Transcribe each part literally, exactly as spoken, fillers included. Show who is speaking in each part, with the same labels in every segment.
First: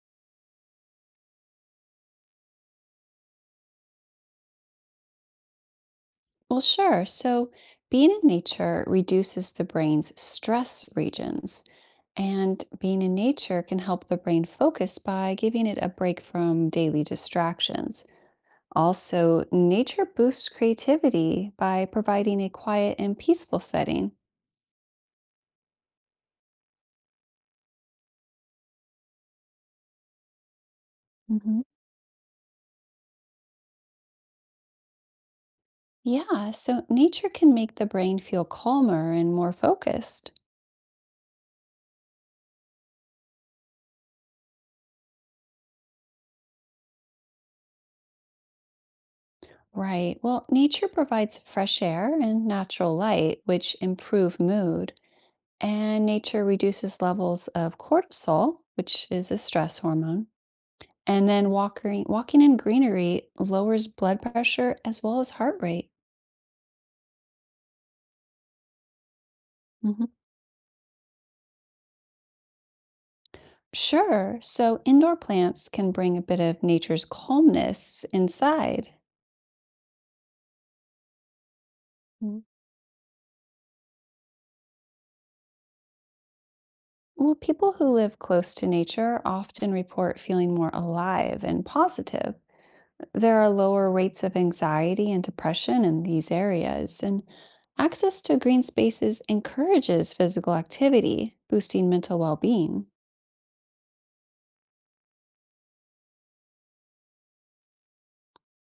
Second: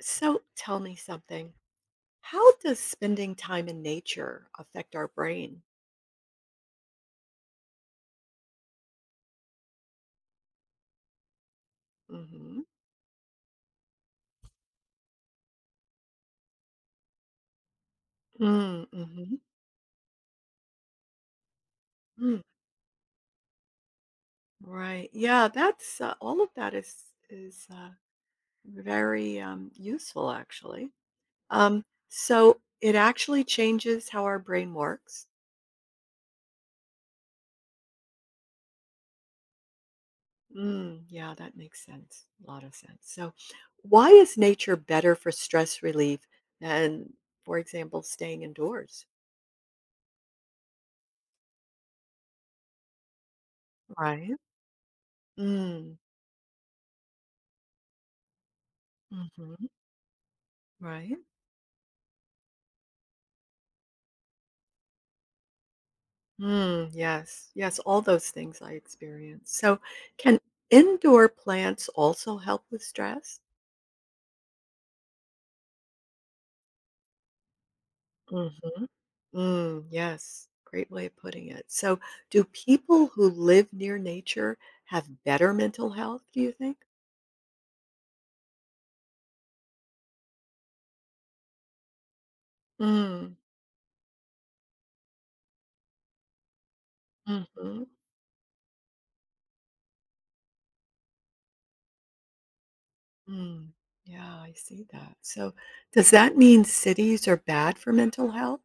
Speaker 1: So tell me something. How does spending time in nature affect our brain?
Speaker 2: Well, sure. So, being in nature reduces the brain's stress regions,
Speaker 1: Mm-hmm.
Speaker 2: and being in nature can help the brain focus by giving it a break from daily distractions.
Speaker 1: Mm, hmm.
Speaker 2: Also, nature boosts creativity by
Speaker 1: Mm,
Speaker 2: providing a quiet and peaceful setting.
Speaker 1: right. Yeah, that's uh, all of that is is uh, very um, useful actually.
Speaker 2: Hmm.
Speaker 1: Um, so it actually changes how our brain works.
Speaker 2: Yeah, so nature can make the brain feel calmer and more focused.
Speaker 1: Mm, yeah, that makes sense. A lot of sense. So why is nature better for stress relief than, for example, staying indoors?
Speaker 2: Right. Well, nature provides fresh air and natural light, which
Speaker 1: Right.
Speaker 2: improve mood.
Speaker 1: Mm,
Speaker 2: And nature reduces levels of cortisol, which is a
Speaker 1: hmm.
Speaker 2: stress hormone.
Speaker 1: Right.
Speaker 2: And then walking walking in greenery lowers blood pressure as well as heart rate.
Speaker 1: Mm, yes, yes, all those things I experience. So,
Speaker 2: Mhm.
Speaker 1: can indoor plants also help with stress?
Speaker 2: Sure. So indoor plants can bring a bit of nature's calmness
Speaker 1: Mm-hmm.
Speaker 2: inside.
Speaker 1: Mm, yes, great way of putting it. So,
Speaker 2: Mm.
Speaker 1: do people who live near nature have better mental health, do you think?
Speaker 2: Well, people who live close to nature often report feeling more alive and positive.
Speaker 1: Mm,
Speaker 2: There are lower rates of anxiety and depression in these areas, and
Speaker 1: mm-hmm,
Speaker 2: access to green spaces encourages physical activity, boosting mental well being.
Speaker 1: mm. Yeah, I see that. So, does that mean cities are bad for mental health?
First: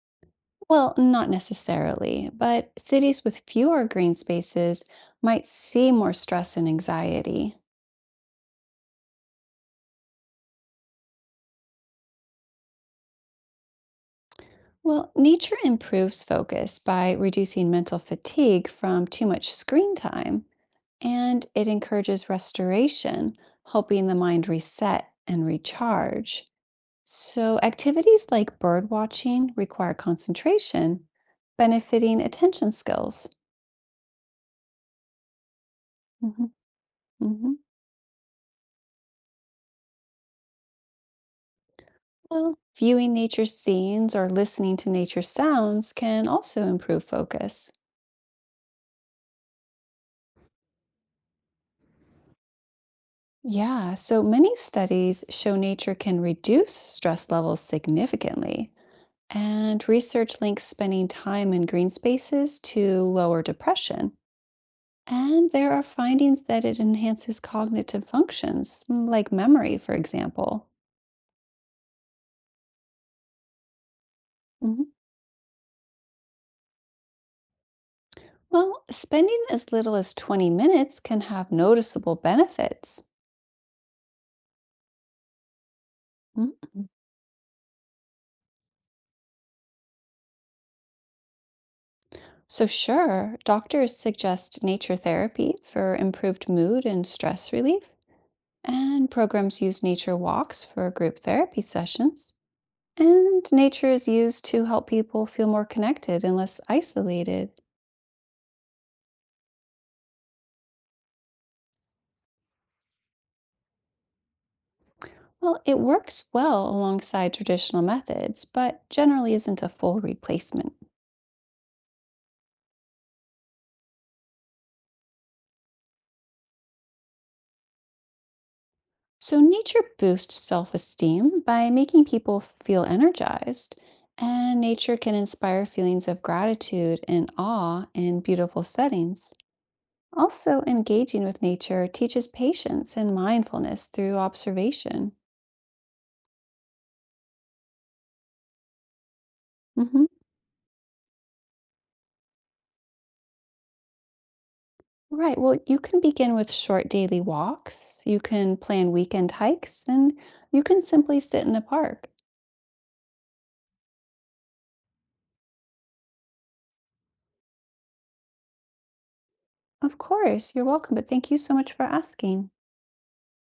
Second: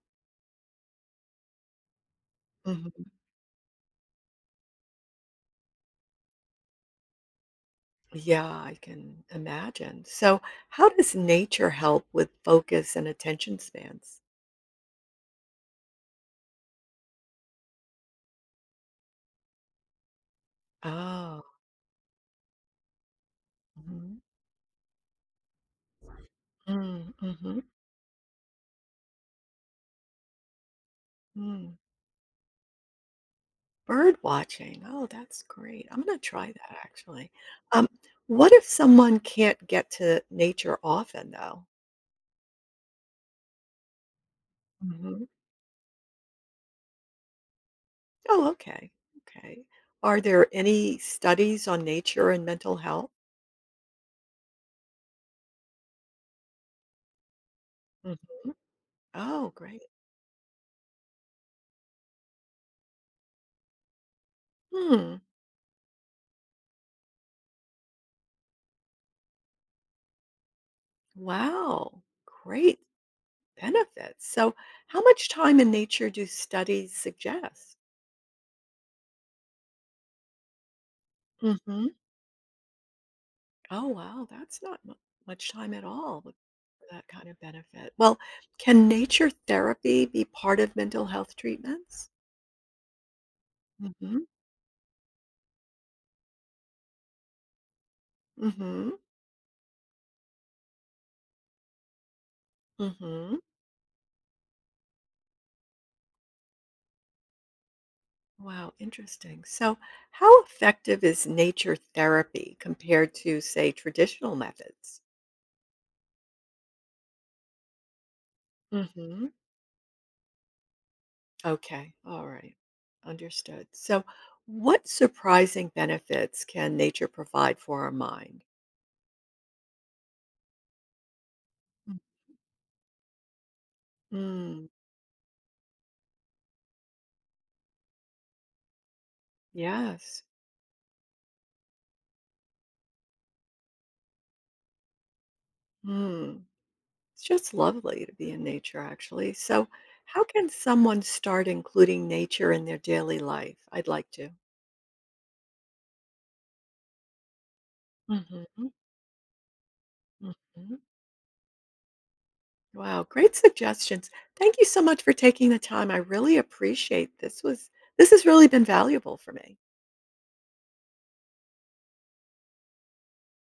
Speaker 2: Well, not necessarily, but cities with fewer green spaces might see more stress and anxiety.
Speaker 1: Yeah, I can imagine. So, how does nature help with focus and attention spans?
Speaker 2: Well, nature improves focus by reducing mental fatigue from too much screen time,
Speaker 1: Oh,
Speaker 2: and it encourages restoration, helping the
Speaker 1: mhm,
Speaker 2: mind reset and recharge.
Speaker 1: mm, mhm,
Speaker 2: So, activities like bird watching require concentration,
Speaker 1: mm.
Speaker 2: benefiting attention skills.
Speaker 1: Bird watching. Oh, that's great. I'm going to try
Speaker 2: Mhm,
Speaker 1: that actually.
Speaker 2: mhm.
Speaker 1: Um, what if someone can't get to nature often, though?
Speaker 2: Well, viewing nature scenes or listening to nature
Speaker 1: Hmm.
Speaker 2: sounds can also improve focus.
Speaker 1: Oh, okay. Okay. Are there any studies on nature and mental health?
Speaker 2: Yeah, so many studies show nature can reduce stress levels
Speaker 1: Hmm.
Speaker 2: significantly,
Speaker 1: Oh, great.
Speaker 2: and research links spending time in green spaces to lower depression.
Speaker 1: Hmm.
Speaker 2: And there are findings that it enhances cognitive functions, mm, like memory, for example.
Speaker 1: Wow. Great. Benefits. So,
Speaker 2: Mhm.
Speaker 1: how much time in nature do studies suggest?
Speaker 2: Well, spending as little as twenty minutes can have
Speaker 1: Hmm.
Speaker 2: noticeable benefits.
Speaker 1: Oh, wow, that's not mu- much time at all with- for
Speaker 2: Mhm.
Speaker 1: that kind of benefit. Well, can nature therapy be part of mental health treatments?
Speaker 2: So, sure, doctors
Speaker 1: Hmm.
Speaker 2: suggest nature therapy for improved mood and stress relief,
Speaker 1: Hmm.
Speaker 2: and programs use nature walks for group therapy sessions.
Speaker 1: Hmm.
Speaker 2: And nature is used to help people feel more connected and less isolated.
Speaker 1: Wow, interesting. So, how effective is nature therapy compared to, say, traditional methods?
Speaker 2: Well, it works well alongside traditional methods, but generally isn't a full replacement.
Speaker 1: Okay. All right. Understood. So, what surprising benefits can nature provide for our mind?
Speaker 2: So, nature boosts self esteem by
Speaker 1: Mm.
Speaker 2: making people feel energized, and
Speaker 1: Mm,
Speaker 2: nature can inspire feelings of gratitude and awe in beautiful settings.
Speaker 1: yes.
Speaker 2: Also, engaging with nature teaches patience and mindfulness through observation.
Speaker 1: Mm, it's just lovely to be in nature, actually. So,
Speaker 2: Mhm.
Speaker 1: how can someone start including nature in their daily life? I'd like to.
Speaker 2: Right. Well, you can begin with short daily walks, you can
Speaker 1: Hmm.
Speaker 2: plan weekend hikes, and
Speaker 1: Hmm.
Speaker 2: you can simply sit in a park.
Speaker 1: Wow, great suggestions. Thank you so much for taking the time. I really appreciate this. Was This has really been valuable for me.
Speaker 2: Of course, you're welcome, but thank you so much for asking.